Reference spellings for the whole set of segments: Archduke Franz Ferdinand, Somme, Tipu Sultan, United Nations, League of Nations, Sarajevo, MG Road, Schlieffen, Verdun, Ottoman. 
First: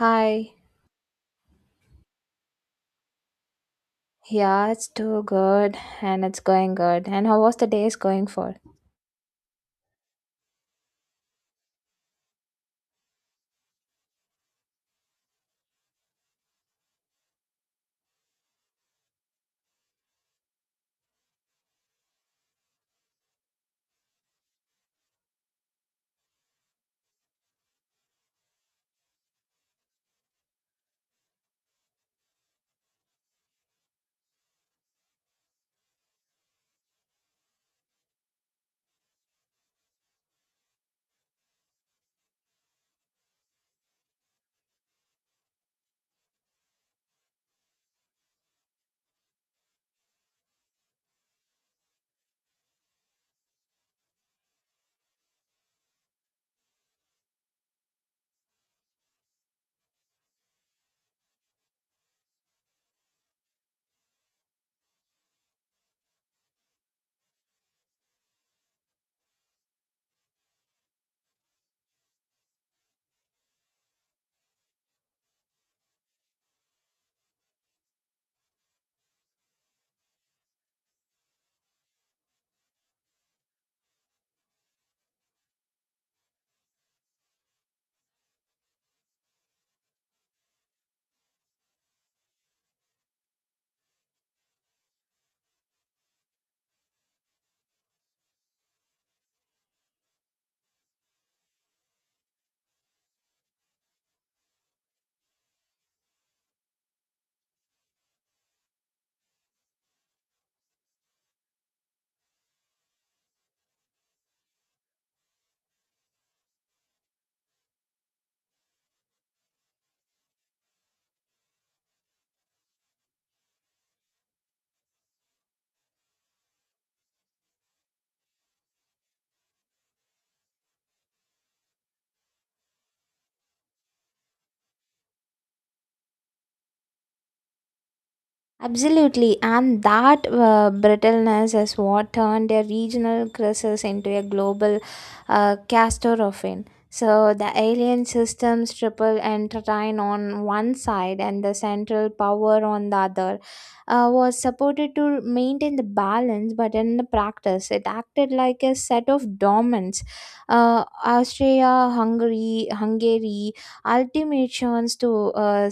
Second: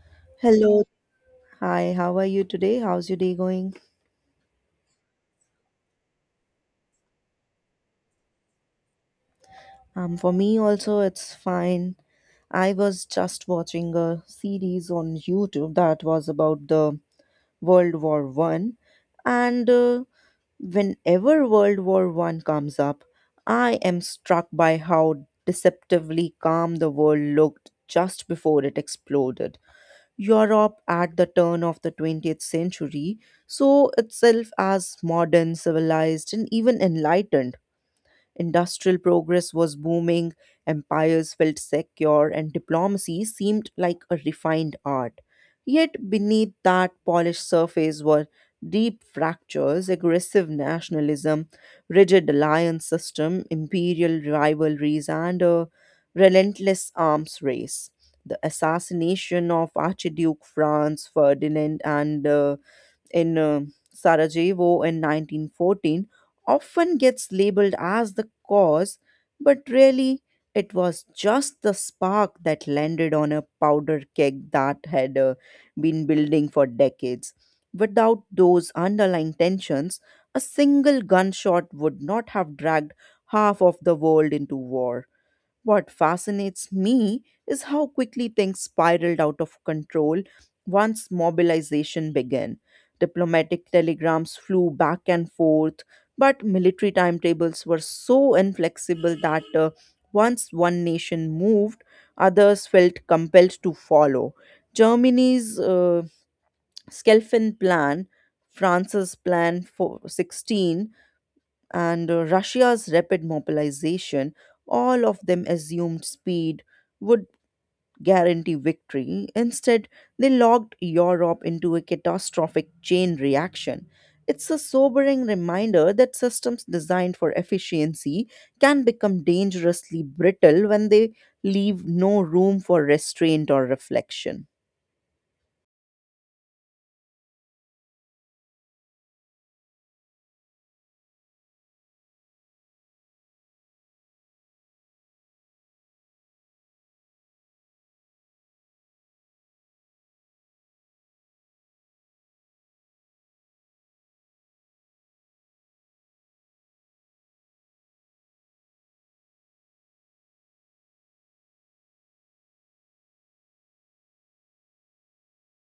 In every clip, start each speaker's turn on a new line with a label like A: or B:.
A: Hi.
B: Hello. Hi, how are you today? How's your day going?
A: Yeah, it's too good and it's going good. And how was the day is going for?
B: For me also it's fine. I was just watching a series on YouTube that was about the World War One, and whenever World War One comes up, I am struck by how deceptively calm the world looked just before it exploded. Europe at the turn of the 20th century saw itself as modern, civilized, and even enlightened. Industrial progress was booming, empires felt secure, and diplomacy seemed like a refined art. Yet, beneath that polished surface were deep fractures, aggressive nationalism, rigid alliance system, imperial rivalries, and a relentless arms race. The assassination of Archduke Franz Ferdinand and the in Sarajevo in 1914 often gets labeled as the cause, but really it was just the spark that landed on a powder keg that had been building for decades. Without those underlying tensions, a single gunshot would not have dragged half of the world into war. What fascinates me is how quickly things spiraled out of control once mobilization began. Diplomatic telegrams flew back and forth, but military timetables were so inflexible that once one nation moved, others felt compelled to follow. Germany's Schelfen plan, France's plan for 16, and Russia's rapid mobilization, all of them assumed speed would guarantee victory. Instead, they locked Europe into a catastrophic chain reaction. It's a sobering reminder that systems designed for efficiency can become dangerously brittle when they leave no room for restraint or reflection.
A: Absolutely, and that brittleness is what turned a regional crisis into a global catastrophe. So the alien systems triple entwine on one side and the central power on the other was supported to maintain the balance, but in the practice, it acted like a set of dormants. Austria, Hungary, ultimatums to uh,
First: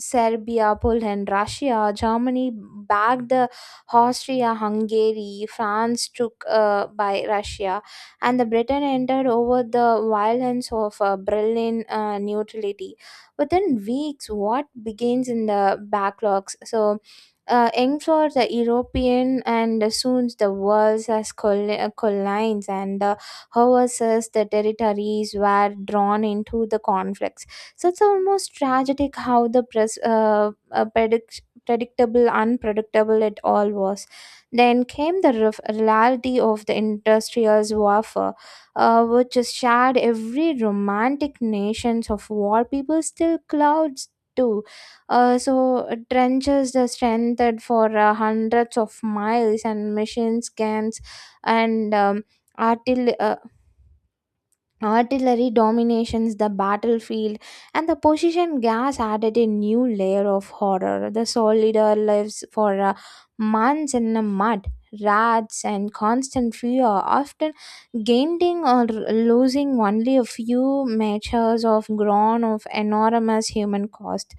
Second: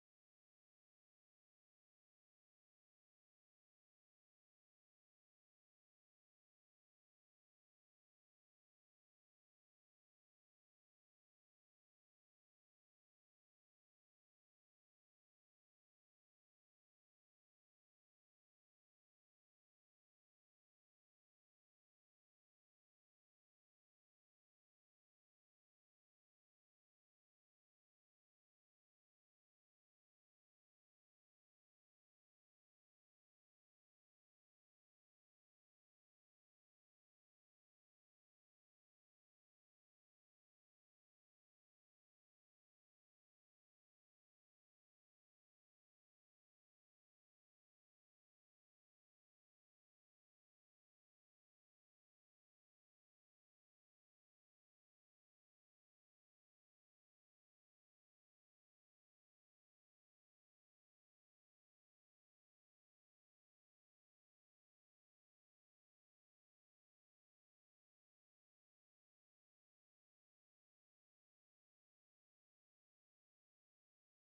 A: Serbia, Poland, Russia, Germany backed the Austria Hungary, France took by Russia, and the Britain entered over the violence of Berlin neutrality. Within weeks, what begins in the backlogs? Aimed for the European and soon the world's as collides and the houses, the territories were drawn into the conflicts, so it's almost tragic how the predictable, unpredictable it all was. Then came the reality of the industrial warfare, which is shared every romantic nations of war. People still clouds too. Trenches are strengthened for hundreds of miles, and machine scans and artil- uh, artillery dominations the battlefield, and the position gas added a new layer of horror. The soldier lives for months in the mud, rats, and constant fear, often gaining or losing only a few measures of ground of enormous human cost.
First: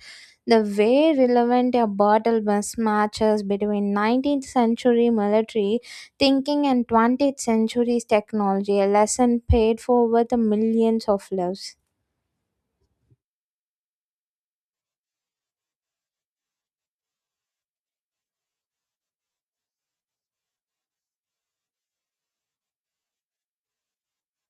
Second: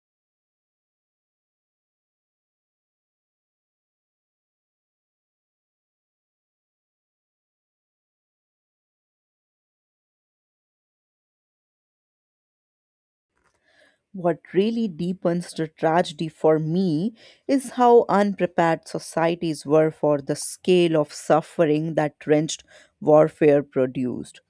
A: The way relevant a battle mismatches between 19th century military thinking and 20th century's technology, a lesson paid for with millions of lives.
B: What really deepens the tragedy for me is how unprepared societies were for the scale of suffering that trench warfare produced.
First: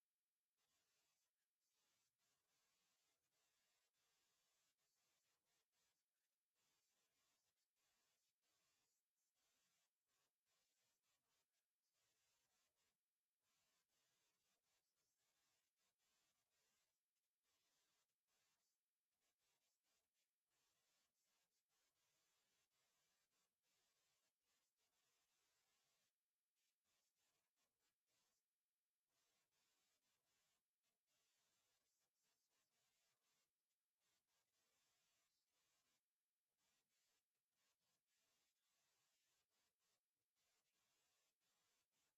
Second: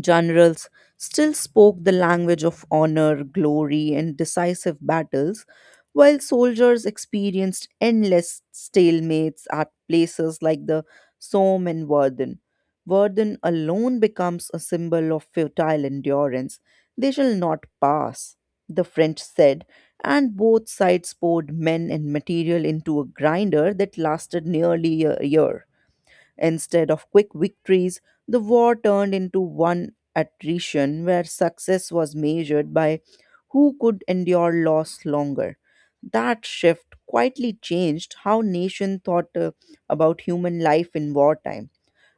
B: Generals still spoke the language of honor, glory, and decisive battles, while soldiers experienced endless stalemates at places like the Somme and Verdun. Verdun alone becomes a symbol of futile endurance. They shall not pass, the French said, and both sides poured men and material into a grinder that lasted nearly a year. Instead of quick victories, the war turned into one attrition where success was measured by who could endure loss longer. That shift quietly changed how nation thought about human life in wartime.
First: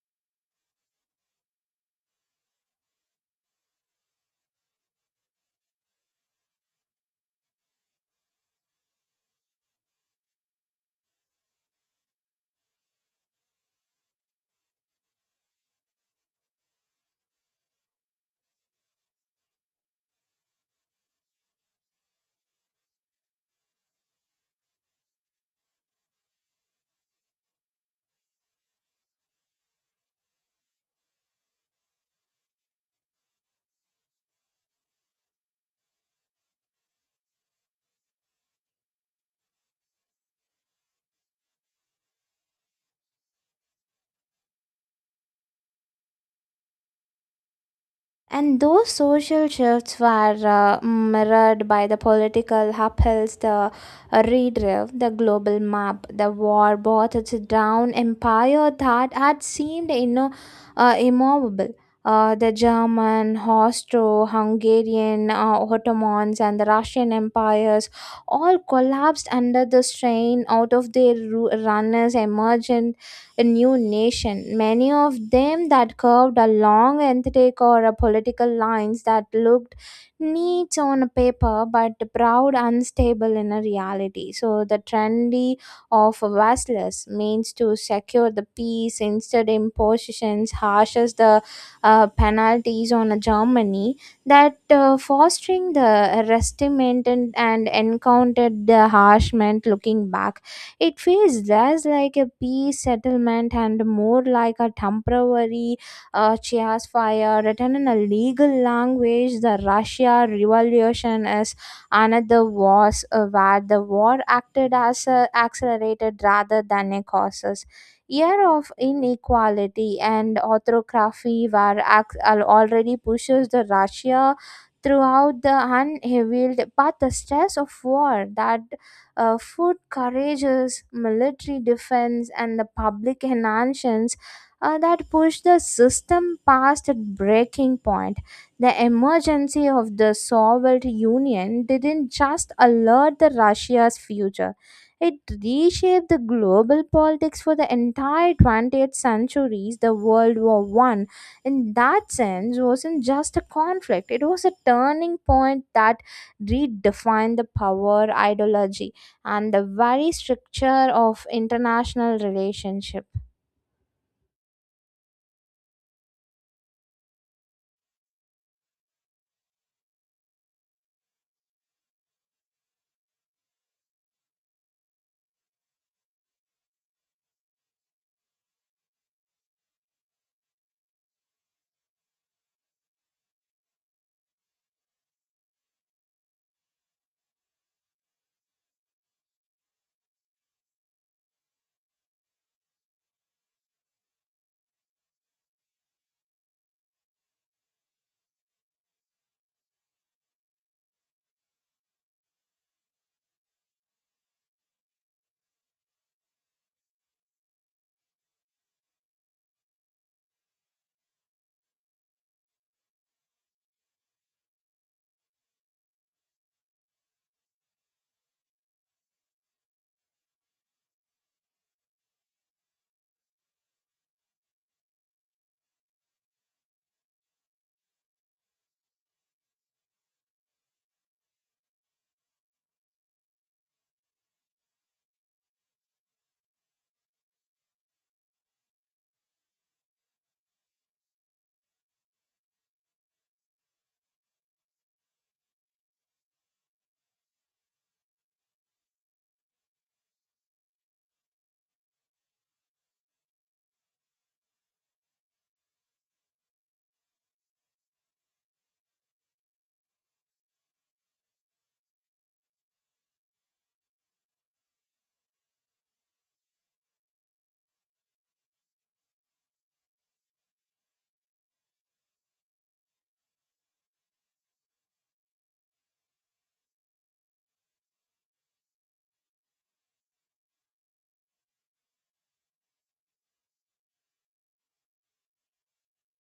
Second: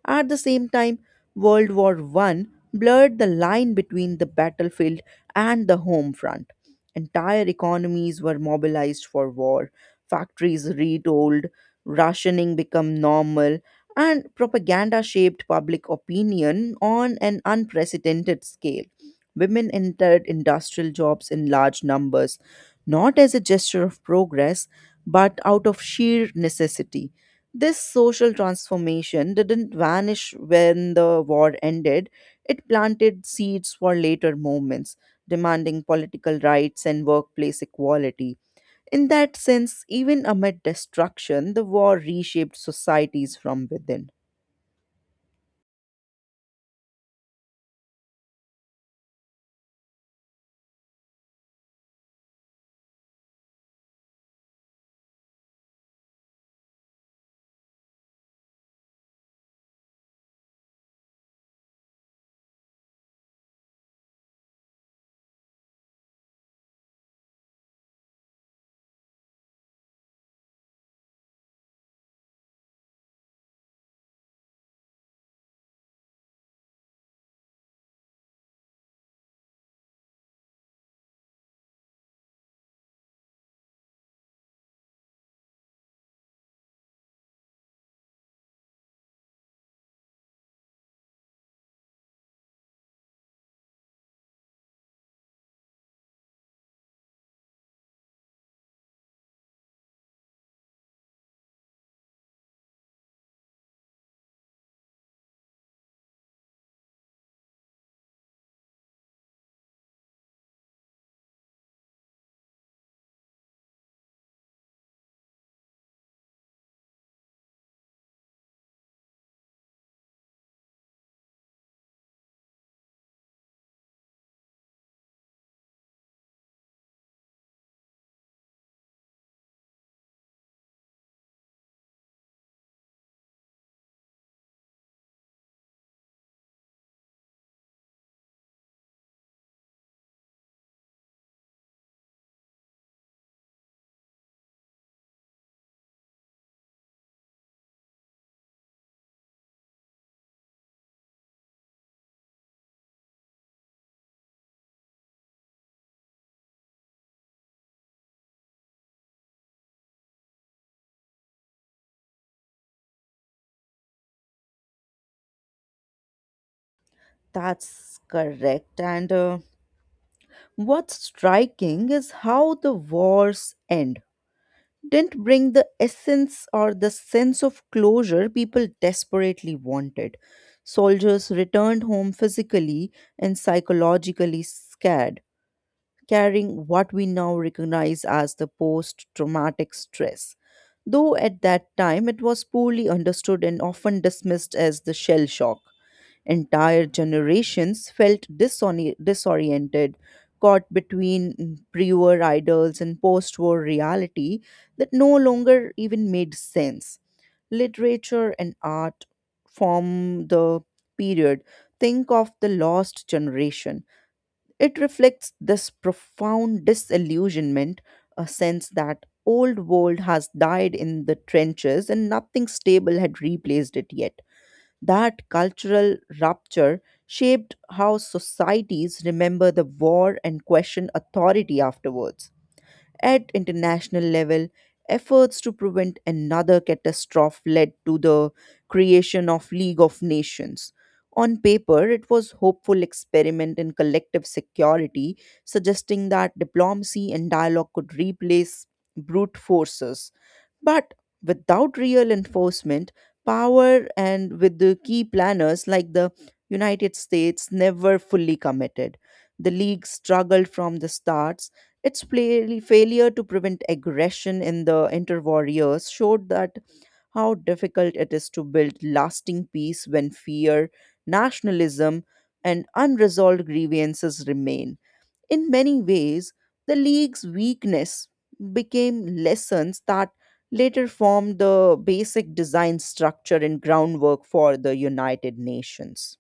B: At the same time, World War One blurred the line between the battlefield and the home front. Entire economies were mobilized for war, factories retooled, rationing became normal, and propaganda shaped public opinion on an unprecedented scale. Women entered industrial jobs in large numbers, not as a gesture of progress, but out of sheer necessity. This social transformation didn't vanish when the war ended. It planted seeds for later movements, demanding political rights and workplace equality. In that sense, even amid destruction, the war reshaped societies from within.
A: And those social shifts were mirrored by the political upheavals, the global map, the war brought us down empire that had seemed you know, immovable. The German, Austro-Hungarian, Ottomans, and the Russian empires all collapsed under the strain. Out of their runners emerged a new nation. Many of them that curved along aesthetic or a political lines that looked neat on a paper but proud unstable in a reality. So the trendy of vassalage means to secure the peace instead impositions harsh as the penalties on a Germany that fostering the resentment and encountered the harshment. Looking back, it feels less like a peace settlement and more like a temporary chairs fire written in a legal language. The Russia Revolution is another war where the war acted as a accelerated rather than a causes. Year of inequality and autocracy were already pushes the Russia throughout the unhealed, but the stress of war that food courageous, military defense, and the public enhancements that pushed the system past its breaking point. The emergency of the Soviet Union didn't just alert the Russia's future. It reshaped the global politics for the entire 20th centuries. The World War One, in that sense, wasn't just a conflict; it was a turning point that redefined the power ideology and the very structure of international relationship.
B: That's correct. And What's striking is how the wars end didn't bring the essence or the sense of closure people desperately wanted. Soldiers returned home physically and psychologically scared, carrying what we now recognize as the post traumatic stress. Though at that time it was poorly understood and often dismissed as the shell shock. Entire generations felt disoriented, caught between pre war idols and post war reality that no longer even made sense. Literature and art form the period. Think of the lost generation. It reflects this profound disillusionment, a sense that old world has died in the trenches and nothing stable had replaced it yet. That cultural rupture shaped how societies remember the war and question authority afterwards. At international level, efforts to prevent another catastrophe led to the creation of League of Nations. On paper, it was hopeful experiment in collective security, suggesting that diplomacy and dialogue could replace brute forces. But without real enforcement, power and with the key planners like the United States never fully committed. The League struggled from the start, its failure to prevent aggression in the interwar years showed that how difficult it is to build lasting peace when fear, nationalism, and unresolved grievances remain. In many ways, the League's weakness became lessons that later formed the basic design structure and groundwork for the United Nations.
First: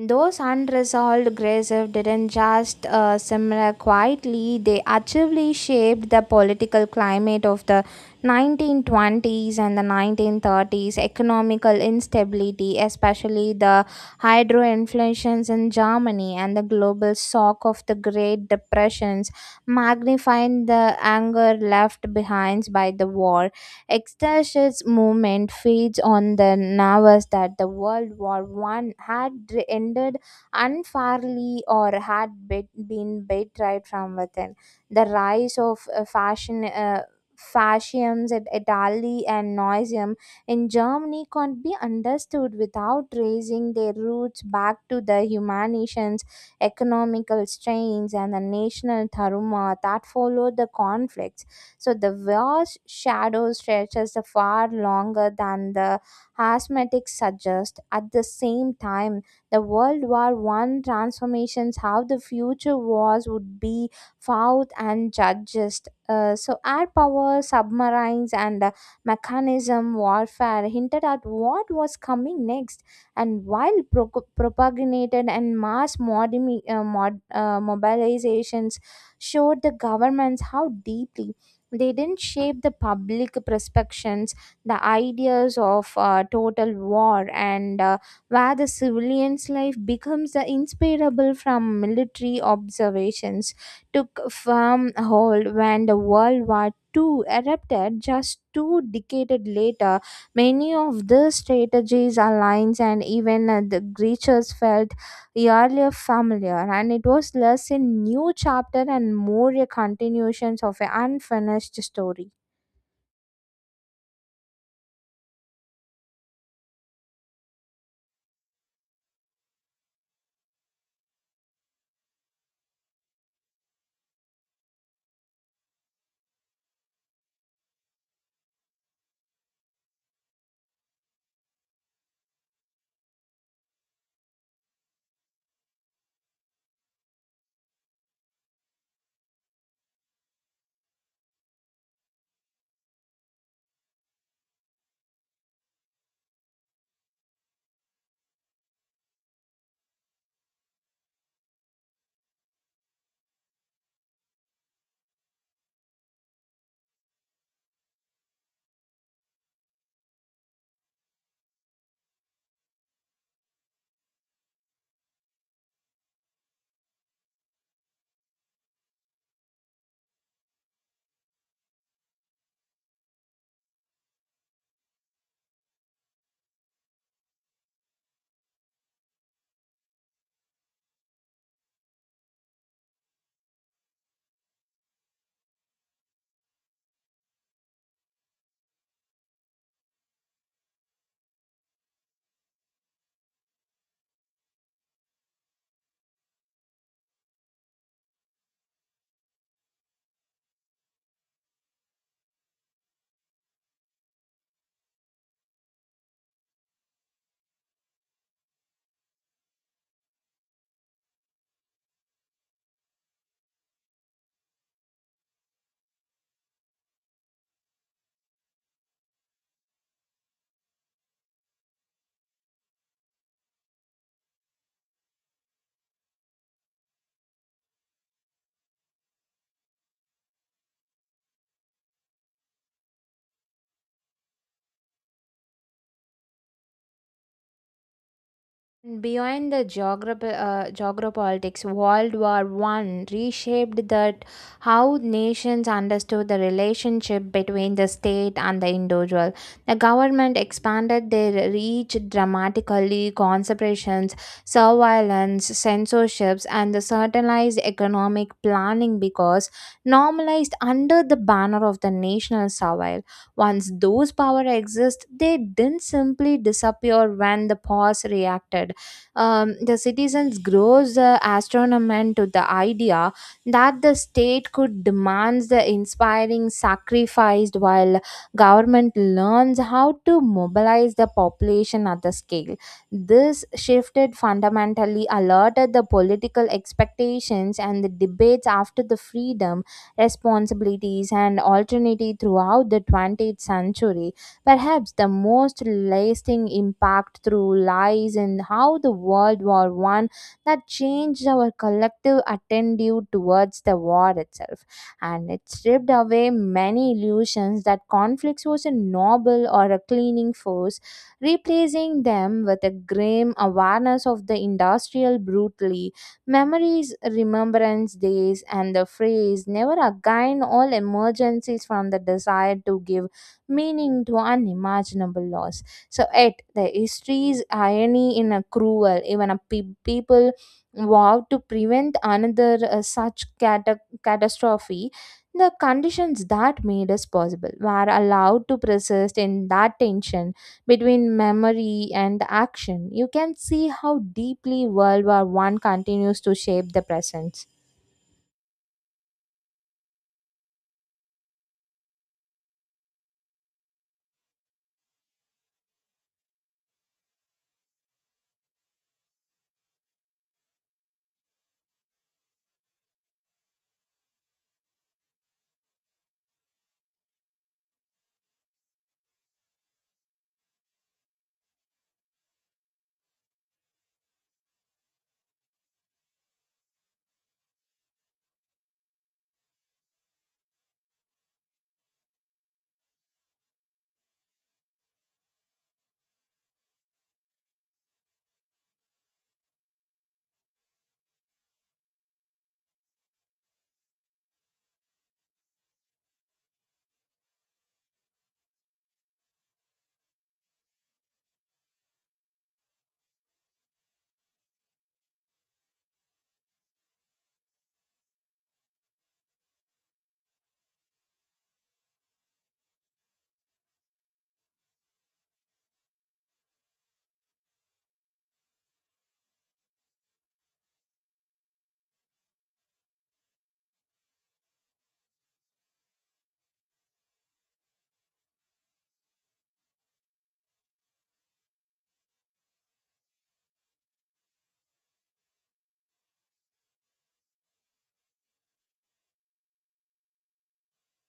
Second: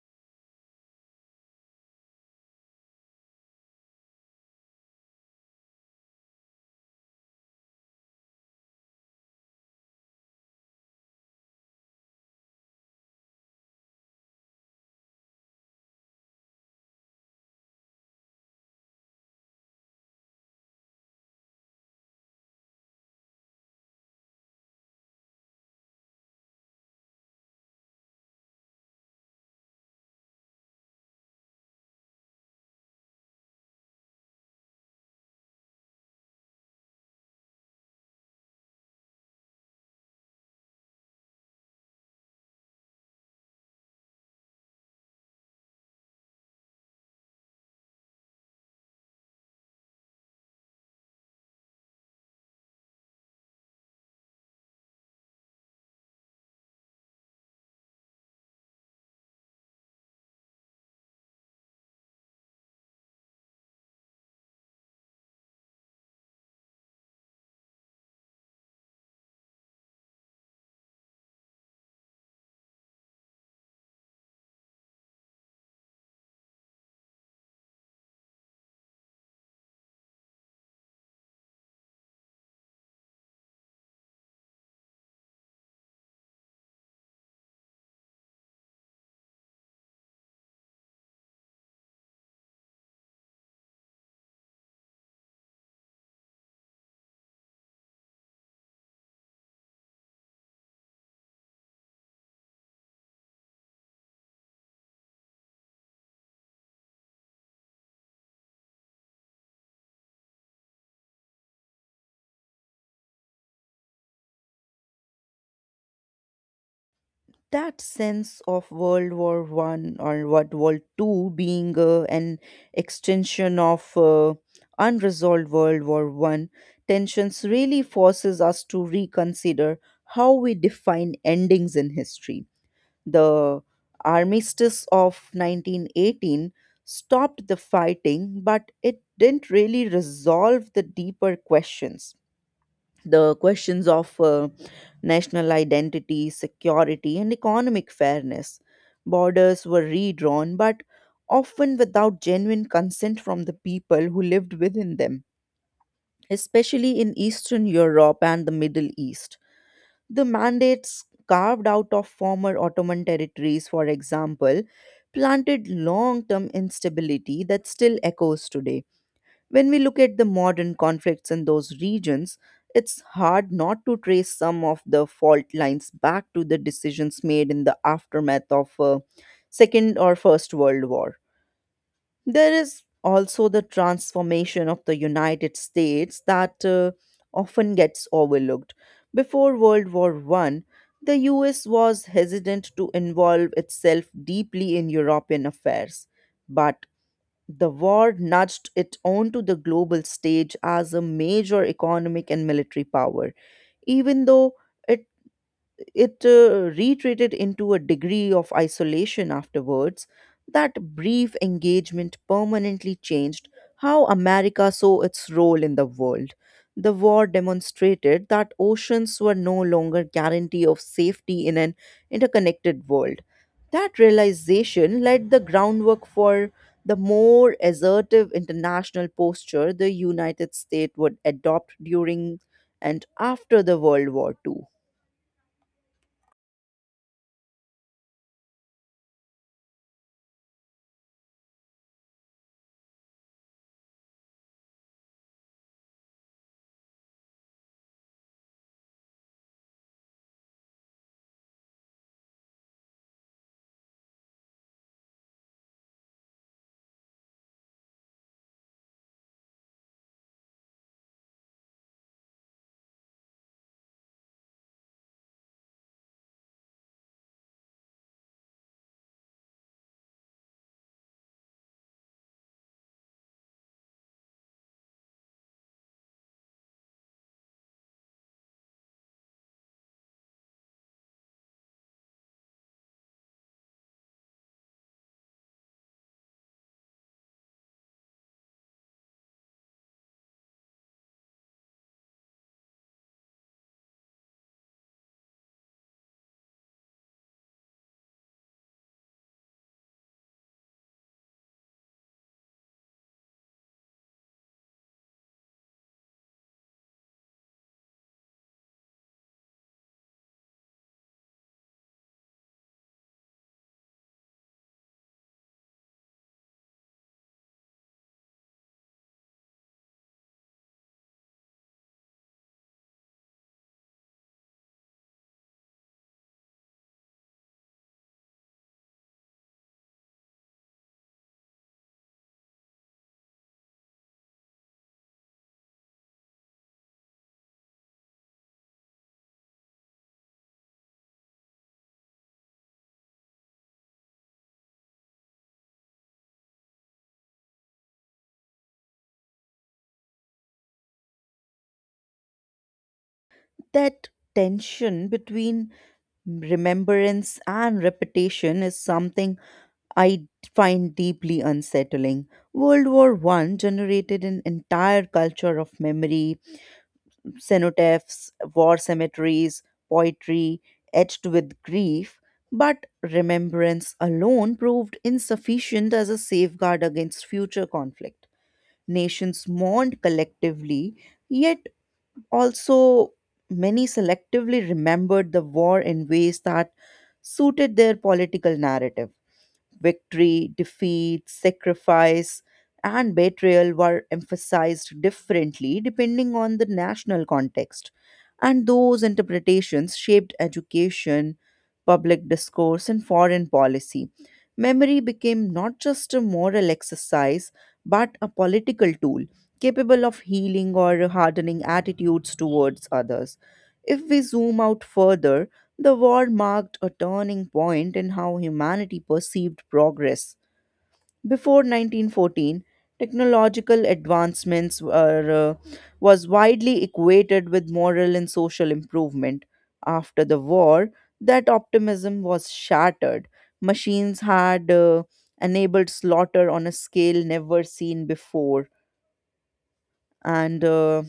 A: Those unresolved grievances didn't just simmer quietly, they actively shaped the political climate of the 1920s and the 1930s, economical instability, especially the hyperinflations in Germany and the global shock of the Great Depressions, magnified the anger left behind by the war. Extasha's movement feeds on the nervous that the World War One had ended unfairly or had been betrayed from within. The rise of fashion. Fascism in Italy and Nazism in Germany can't be understood without tracing their roots back to the humanities, economical strains, and the national turmoil that followed the conflict, so the vast shadow stretches far longer than the asthmatics suggest. At the same time, the World War One transformations how the future wars would be fought and judged. Air power, submarines, and mechanism warfare hinted at what was coming next. And while propagated and mass mobilizations showed the governments how deeply they didn't shape the public perceptions, the ideas of total war and where the civilian's life becomes the inseparable from military observations took firm hold when the world war II erupted just two decades later. Many of the strategies, alliances, and even the creatures fell the earlier familiar, and it was less a new chapter and more a continuation of an unfinished story.
B: That sense of World War One or what World Two being an extension of unresolved World War One tensions really forces us to reconsider how we define endings in history. The armistice of 1918 stopped the fighting, but it didn't really resolve the deeper questions, the questions of national identity, security, and economic fairness. Borders were redrawn, but often without genuine consent from the people who lived within them, especially in Eastern Europe and the Middle East. The mandates carved out of former Ottoman territories, for example, planted long term instability that still echoes today. When we look at the modern conflicts in those regions, it's hard not to trace some of the fault lines back to the decisions made in the aftermath of Second or First World War. There is also the transformation of the United States that often gets overlooked. Before World War One, the US was hesitant to involve itself deeply in European affairs. But the war nudged it onto the global stage as a major economic and military power, even though it it retreated into a degree of isolation afterwards. That brief engagement permanently changed how America saw its role in the world. The war demonstrated that oceans were no longer guarantee of safety in an interconnected world. That realization laid the groundwork for the more assertive international posture the United States would adopt during and after the World War II.
A: And beyond the geopolitics, World War One reshaped that how nations understood the relationship between the state and the individual. The government expanded their reach dramatically. Concentrations, surveillance, censorships, and the centralized economic planning because normalized under the banner of the national survival. Once those power exist, they didn't simply disappear when the pause reacted. The citizens grows astronomy to the idea that the state could demand the inspiring sacrificed while government learns how to mobilize the population at the scale. This shifted fundamentally alerted the political expectations and the debates after the freedom responsibilities and alternative throughout the 20th century. Perhaps the most lasting impact through lies in how the World War One that changed our collective attitude towards the war itself, and it stripped away many illusions that conflict was a noble or a cleaning force, replacing them with a grim awareness of the industrial brutally memories, remembrance days, and the phrase never again all emergencies from the desire to give meaning to unimaginable loss. So, yet the history's irony in a cruel, even a people vow to prevent another such catastrophe. The conditions that made us possible were allowed to persist in that tension between memory and action. You can see how deeply World War One continues to shape the present.
B: That tension between remembrance and repetition is something I find deeply unsettling. World War One generated an entire culture of memory, cenotaphs, war cemeteries, poetry etched with grief, but remembrance alone proved insufficient as a safeguard against future conflict. Nations mourned collectively, yet also, many selectively remembered the war in ways that suited their political narrative. Victory, defeat, sacrifice, and betrayal were emphasized differently depending on the national context. And those interpretations shaped education, public discourse, and foreign policy. Memory became not just a moral exercise, but a political tool capable of healing or hardening attitudes towards others. If we zoom out further, the war marked a turning point in how humanity perceived progress. Before 1914, technological advancements was widely equated with moral and social improvement. After the war, that optimism was shattered. Machines had enabled slaughter on a scale never seen before, and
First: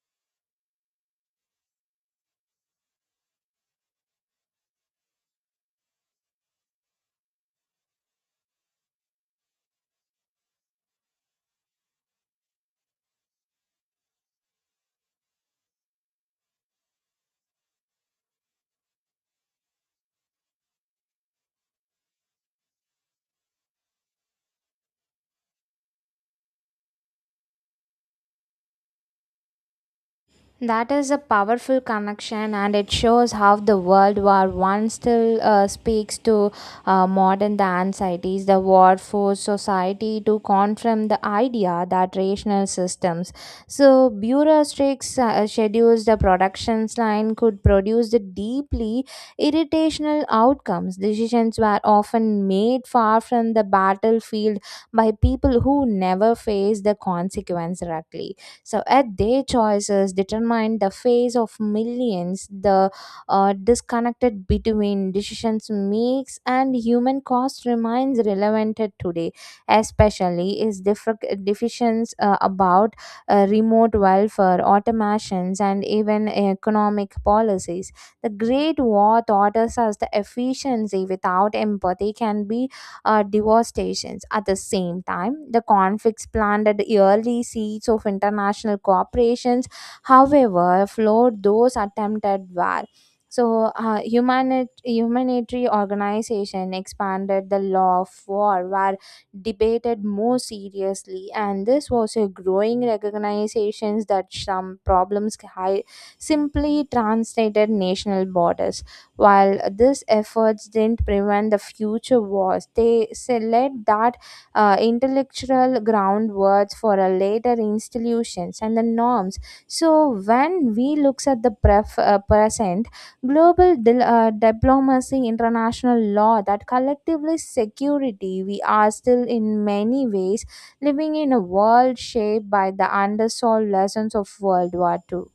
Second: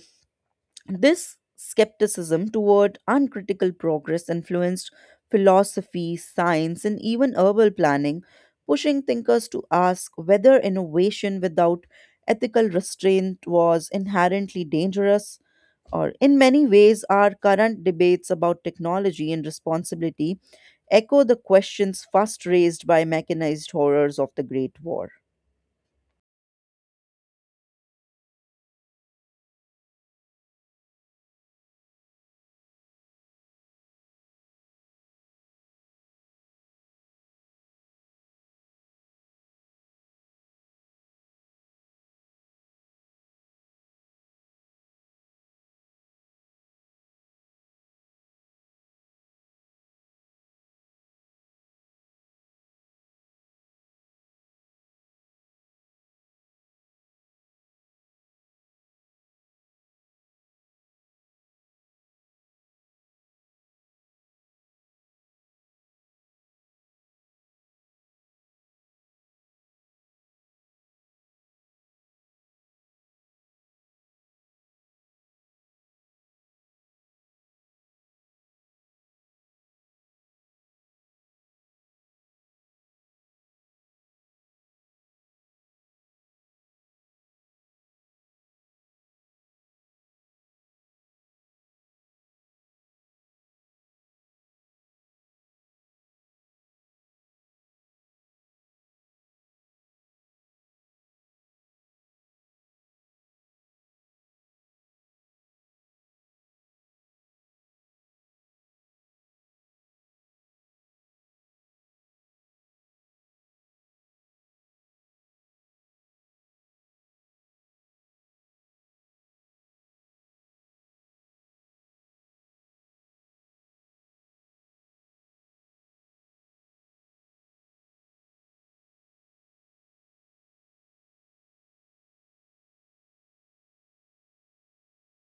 B: this skepticism toward uncritical progress influenced philosophy, science, and even urban planning, pushing thinkers to ask whether innovation without ethical restraint was inherently dangerous. Or, in many ways, our current debates about technology and responsibility echo the questions first raised by mechanized horrors of the Great War.
A: That is a powerful connection, and it shows how the World War One still speaks to modern the anxieties. The war forced society to confront the idea that rational systems, so bureaucratic schedules, the productions line could produce the deeply irritational outcomes. Decisions were often made far from the battlefield by people who never faced the consequence directly. So at their choices determine the face of millions, the disconnected between decisions makes and human cost remains relevant today, especially is different deficiencies about remote welfare, automations, and even economic policies. The Great War taught us as the efficiency without empathy can be devastations. At the same time, the conflicts planted early seeds of international cooperations, however, flowed those attempted were. So, humanitarian organization expanded the law of war were debated more seriously, and this was a growing recognition that some problems simply translated national borders. While these efforts didn't prevent the future wars, they laid that intellectual groundwork for a later institutions and the norms. So when we looks at the present, global diplomacy, international law, that collectively security, we are still in many ways living in a world shaped by the unresolved lessons of World War Two.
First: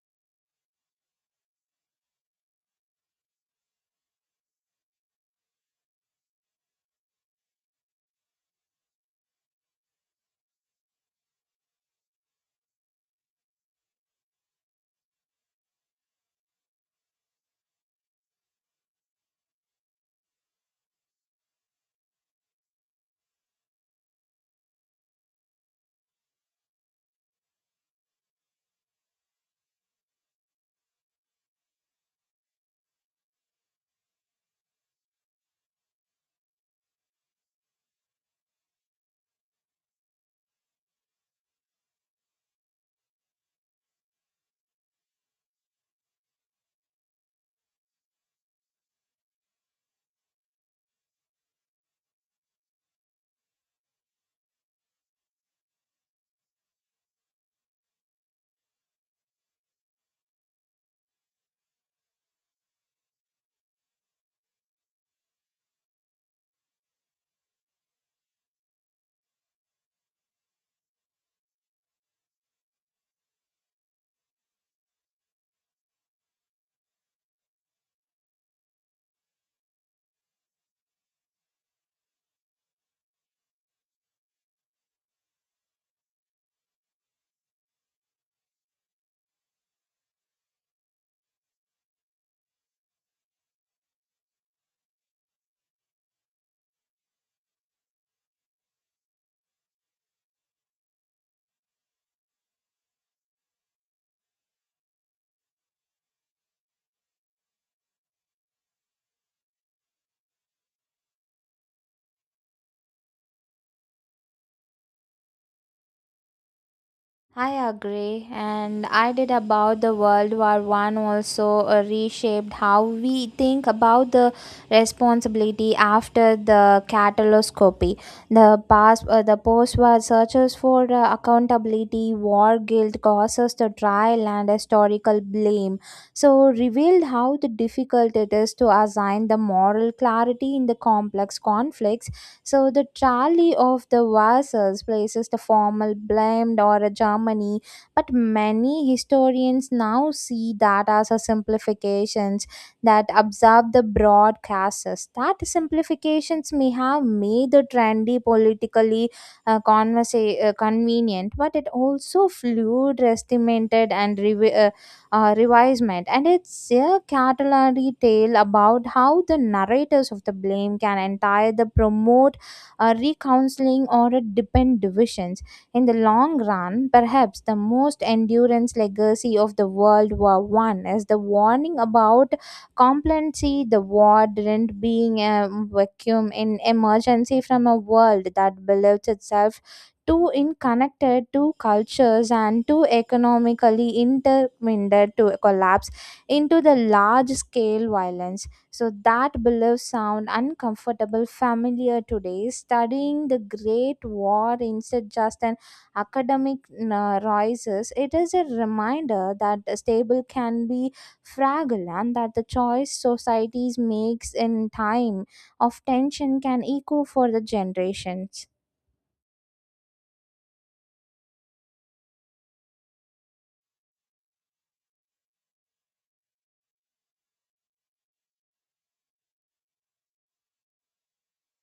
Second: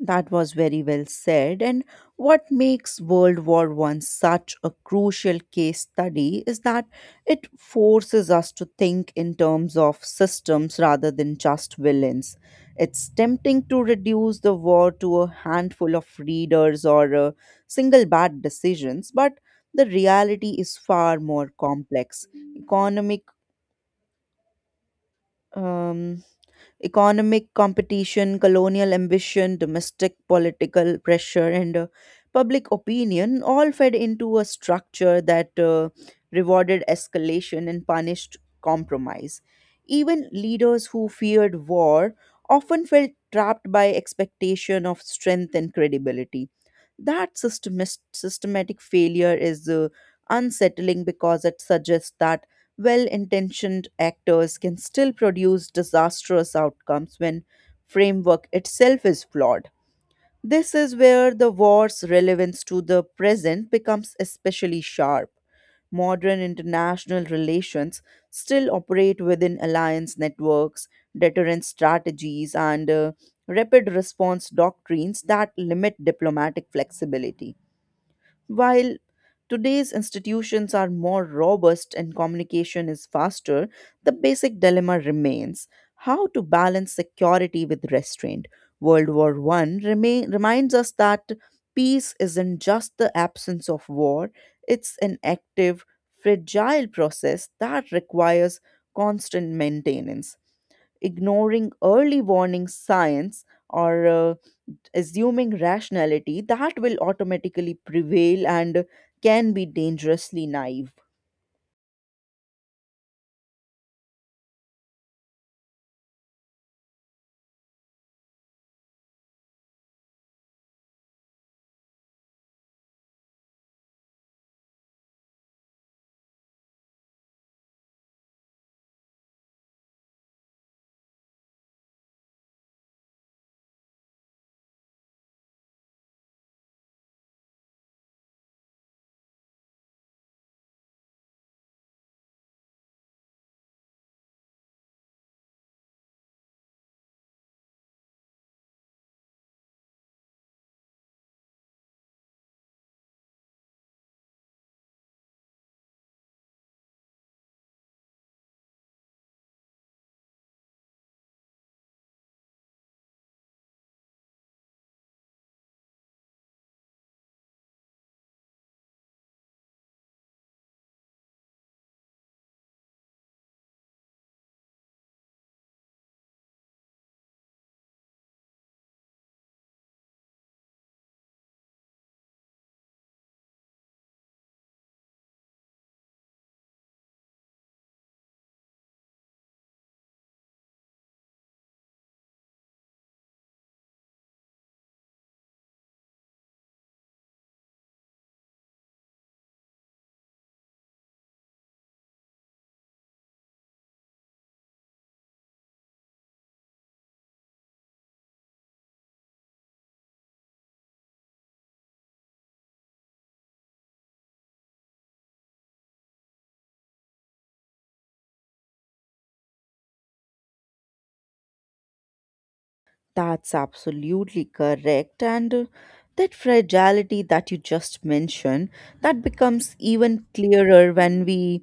B: That was very well said. And what makes World War One such a crucial case study is that it forces us to think in terms of systems rather than just villains. It's tempting to reduce the war to a handful of readers or single bad decisions, but the reality is far more complex. Economic um, Economic competition, colonial ambition, domestic political pressure, and public opinion all fed into a structure that rewarded escalation and punished compromise. Even leaders who feared war often felt trapped by expectation of strength and credibility. That systematic failure is unsettling because it suggests that well intentioned actors can still produce disastrous outcomes when framework itself is flawed. This is where the war's relevance to the present becomes especially sharp. Modern international relations still operate within alliance networks, deterrence strategies, and rapid response doctrines that limit diplomatic flexibility. While today's institutions are more robust and communication is faster, the basic dilemma remains how to balance security with restraint. World War One reminds us that peace isn't just the absence of war, it's an active, fragile process that requires constant maintenance, ignoring early warning signs or assuming rationality that will automatically prevail and can be dangerously naive.
A: I agree, and I did about the World War One also reshaped how we think about the responsibility after the cataloscopy. The post-war searches for accountability, war guilt causes the trial and historical blame. So revealed how the difficult it is to assign the moral clarity in the complex conflicts, so the trolley of the vases places the formal blamed or a Germany, but many historians now see that as a simplifications that observe the broad classes. That simplifications may have made the trendy politically convenient, but it also fluid, estimated, and revisement. And it's a cautionary tale about how the narrators of the blame can entire the promote a recounseling or a depend divisions. In the long run, perhaps the most endurance legacy of the World War One is the warning about complacency. The war didn't being a vacuum in emergency from a world that believes itself too interconnected, too cultures and too economically intermingled to collapse into the large scale violence, so that belief sound uncomfortable familiar today. Studying the Great War instead just an academic rises, it is a reminder that a stable can be fragile and that the choice societies makes in time of tension can echo for the generations.
B: That's absolutely correct. And That fragility that you just mentioned, that becomes even clearer when we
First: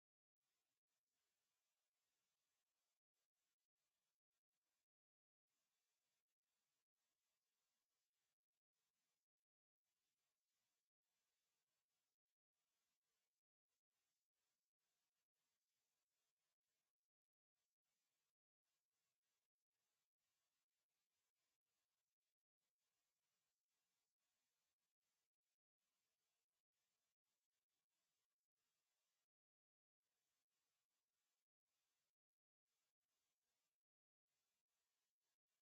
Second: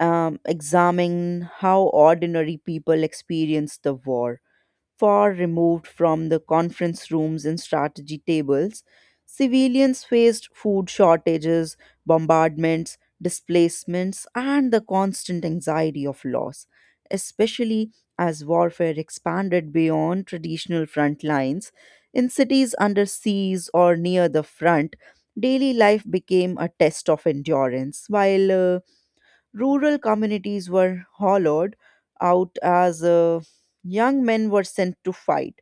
B: examine how ordinary people experience the war far removed from the conference rooms and strategy tables. Civilians faced food shortages, bombardments, displacements, and the constant anxiety of loss, especially as warfare expanded beyond traditional front lines. In cities under siege or near the front, daily life became a test of endurance, while rural communities were hollowed out as young men were sent to fight.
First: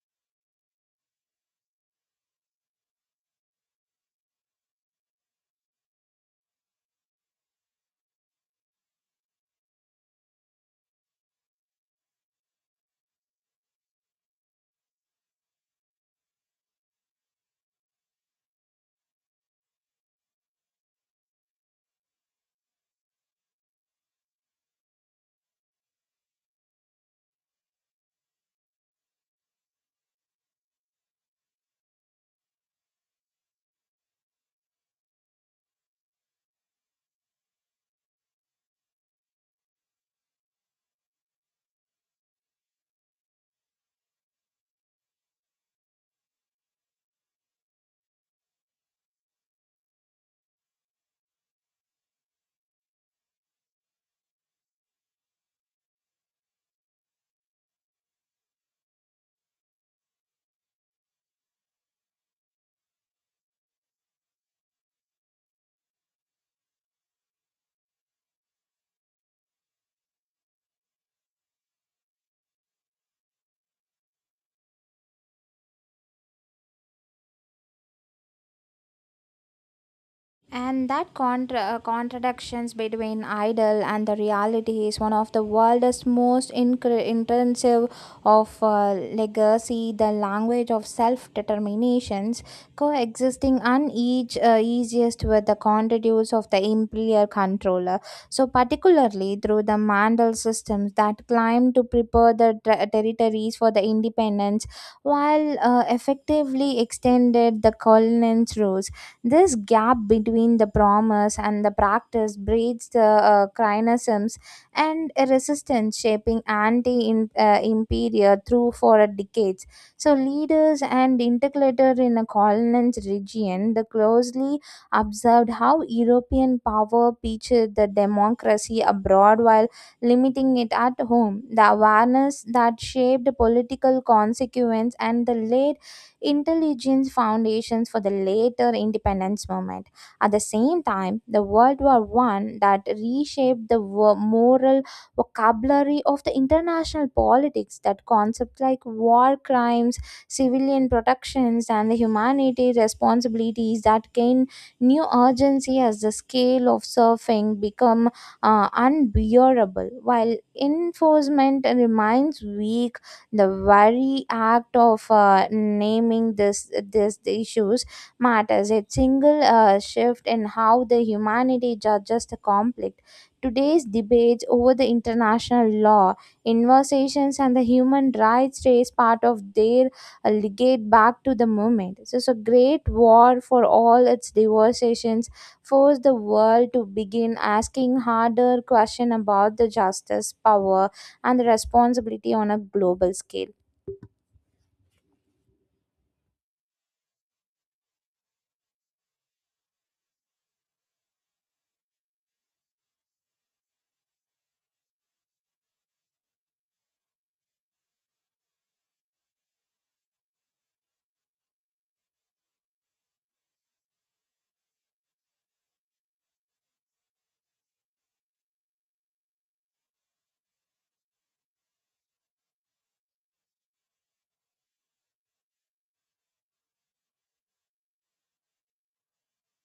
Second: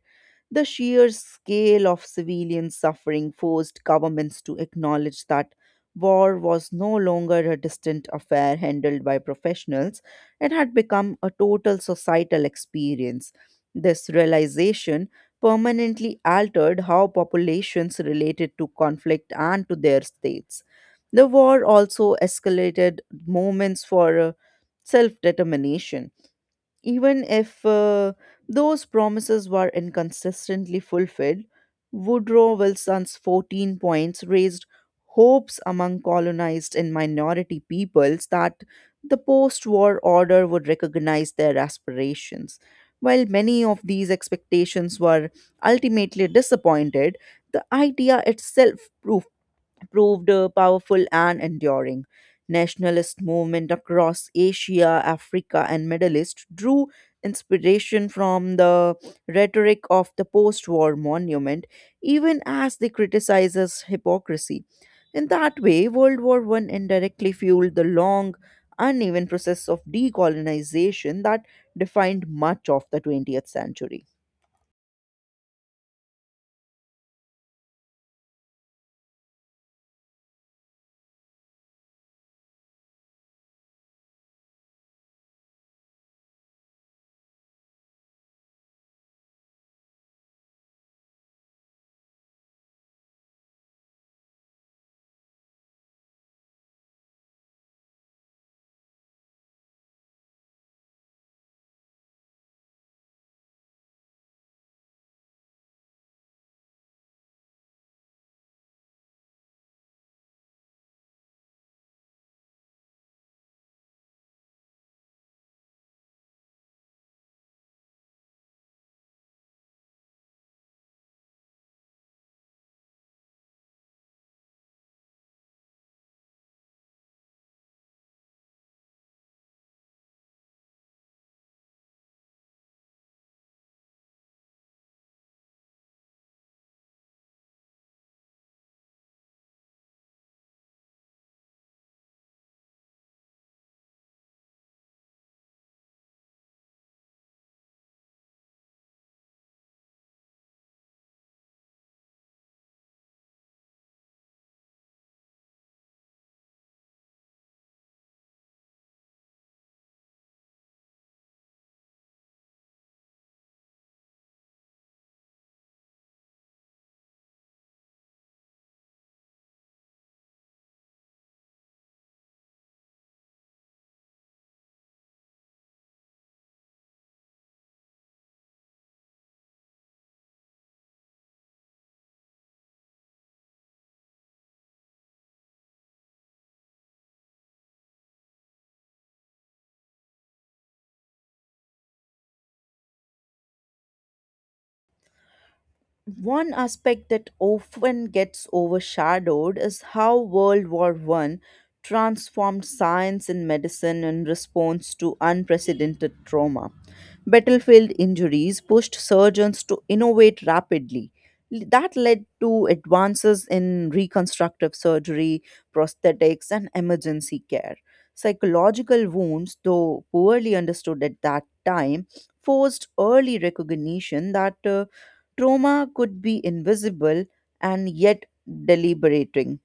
B: The sheer scale of civilian suffering forced governments to acknowledge that war was no longer a distant affair handled by professionals, it had become a total societal experience. This realization permanently altered how populations related to conflict and to their states. The war also escalated moments for self determination even if those promises were inconsistently fulfilled. Woodrow Wilson's 14 points raised hopes among colonized and minority peoples that the post war order would recognize their aspirations. While many of these expectations were ultimately disappointed, the idea itself proved powerful and enduring. Nationalist movement across Asia, Africa, and Middle East drew inspiration from the rhetoric of the post-war monument, even as they criticizes hypocrisy. In that way, World War One indirectly fueled the long, uneven process of decolonization that defined much of the 20th century.
A: And that contradictions between ideal and the reality is one of the world's most intensive of legacy, the language of self-determinations, coexisting and each easiest with the contours of the imperial controller. So particularly through the Mandal systems that climb to prepare the territories for the independence, while effectively extended the colonel's rules, this gap between the promise and the practice breeds the criticisms and a resistance, shaping anti-imperial through for decades. So leaders and intercalator in a colonized region, they closely observed how European power preached the democracy abroad while limiting it at home. The awareness that shaped political consequence and the late intelligence foundations for the later independence movement. At the same time, the World War One that reshaped the moral vocabulary of the international politics that concepts like war crimes, civilian protections, and the humanity responsibilities that gain new urgency as the scale of surfing become unbearable while enforcement remains weak, the very act of naming this this the issues matters a single shift in how the humanity judges the conflict. Today's debates over the international law inversations and the human rights race part of their legate back to the movement. This is a great war for all its devastations forced the world to begin asking harder questions about the justice power and the responsibility on a global scale.
B: One aspect that often gets overshadowed is how World War One transformed science and medicine in response to unprecedented trauma. Battlefield injuries pushed surgeons to innovate rapidly. That led to advances in reconstructive surgery, prosthetics, and emergency care. Psychological wounds, though poorly understood at that time, forced early recognition that trauma could be invisible and yet deliberating.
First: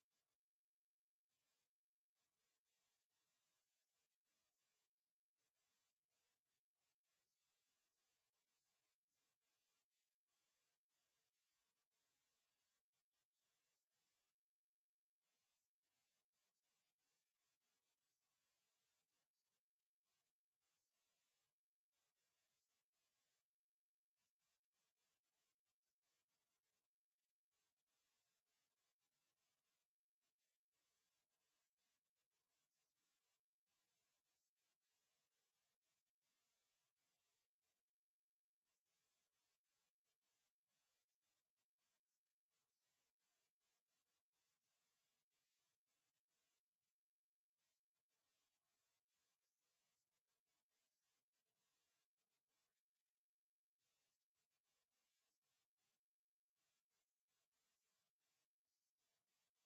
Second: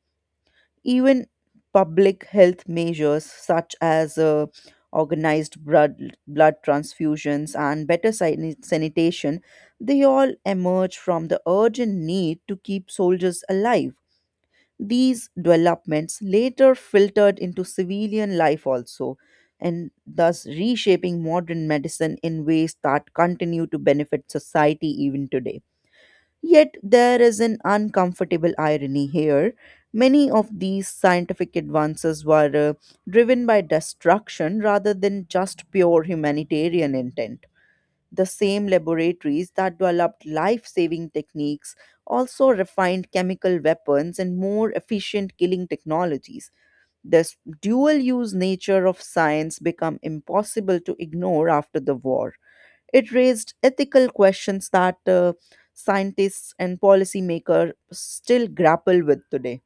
B: Even public health measures such as organized blood transfusions and better sanitation, they all emerge from the urgent need to keep soldiers alive. These developments later filtered into civilian life also, and thus reshaping modern medicine in ways that continue to benefit society even today. Yet there is an uncomfortable irony here. Many of these scientific advances were driven by destruction rather than just pure humanitarian intent. The same laboratories that developed life saving techniques also refined chemical weapons and more efficient killing technologies. This dual use nature of science became impossible to ignore after the war. It raised ethical questions that scientists and policymakers still grapple with today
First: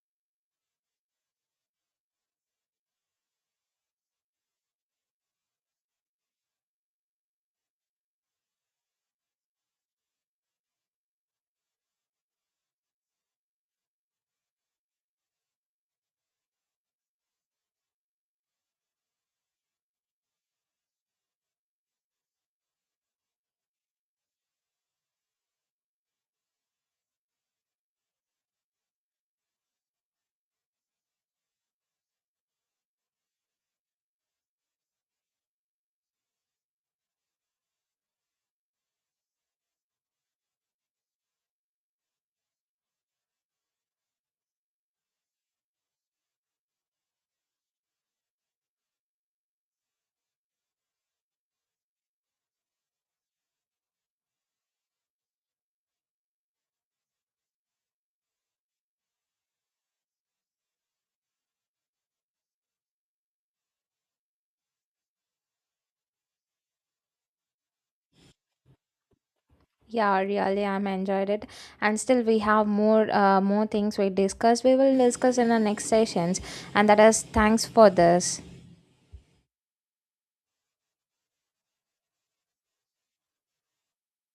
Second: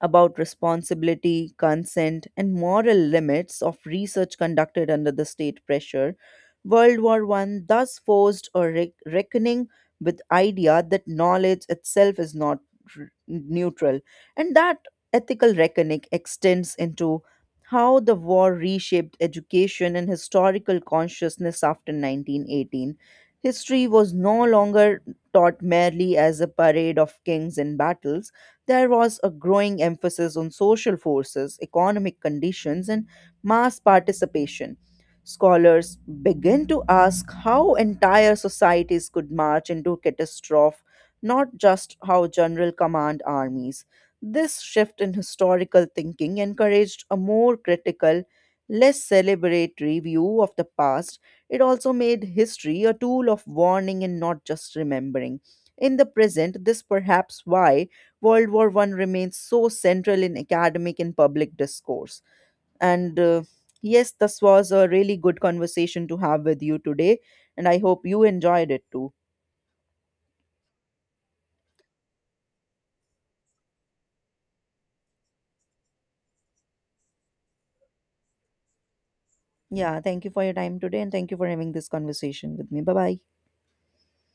B: about responsibility, consent, and moral limits of research conducted under the state pressure. World War One thus forced a reckoning with idea that knowledge itself is not neutral, and that ethical reckoning extends into how the war reshaped education and historical consciousness after 1918. History was no longer taught merely as a parade of kings and battles, there was a growing emphasis on social forces, economic conditions, and mass participation. Scholars began to ask how entire societies could march into catastrophe, not just how general command armies. This shift in historical thinking encouraged a more critical, less celebratory view of the past. It also made history a tool of warning and not just remembering. In the present, this perhaps why World War One remains so central in academic and public discourse. And Yes, this was a really good conversation to have with you today, and I hope you enjoyed it too.
A: Yeah, really, I'm enjoyed it, and still we have more things we discuss. We will discuss in the next sessions, and that is thanks for this.
B: Yeah, thank you for your time today, and thank you for having this conversation with me. Bye bye.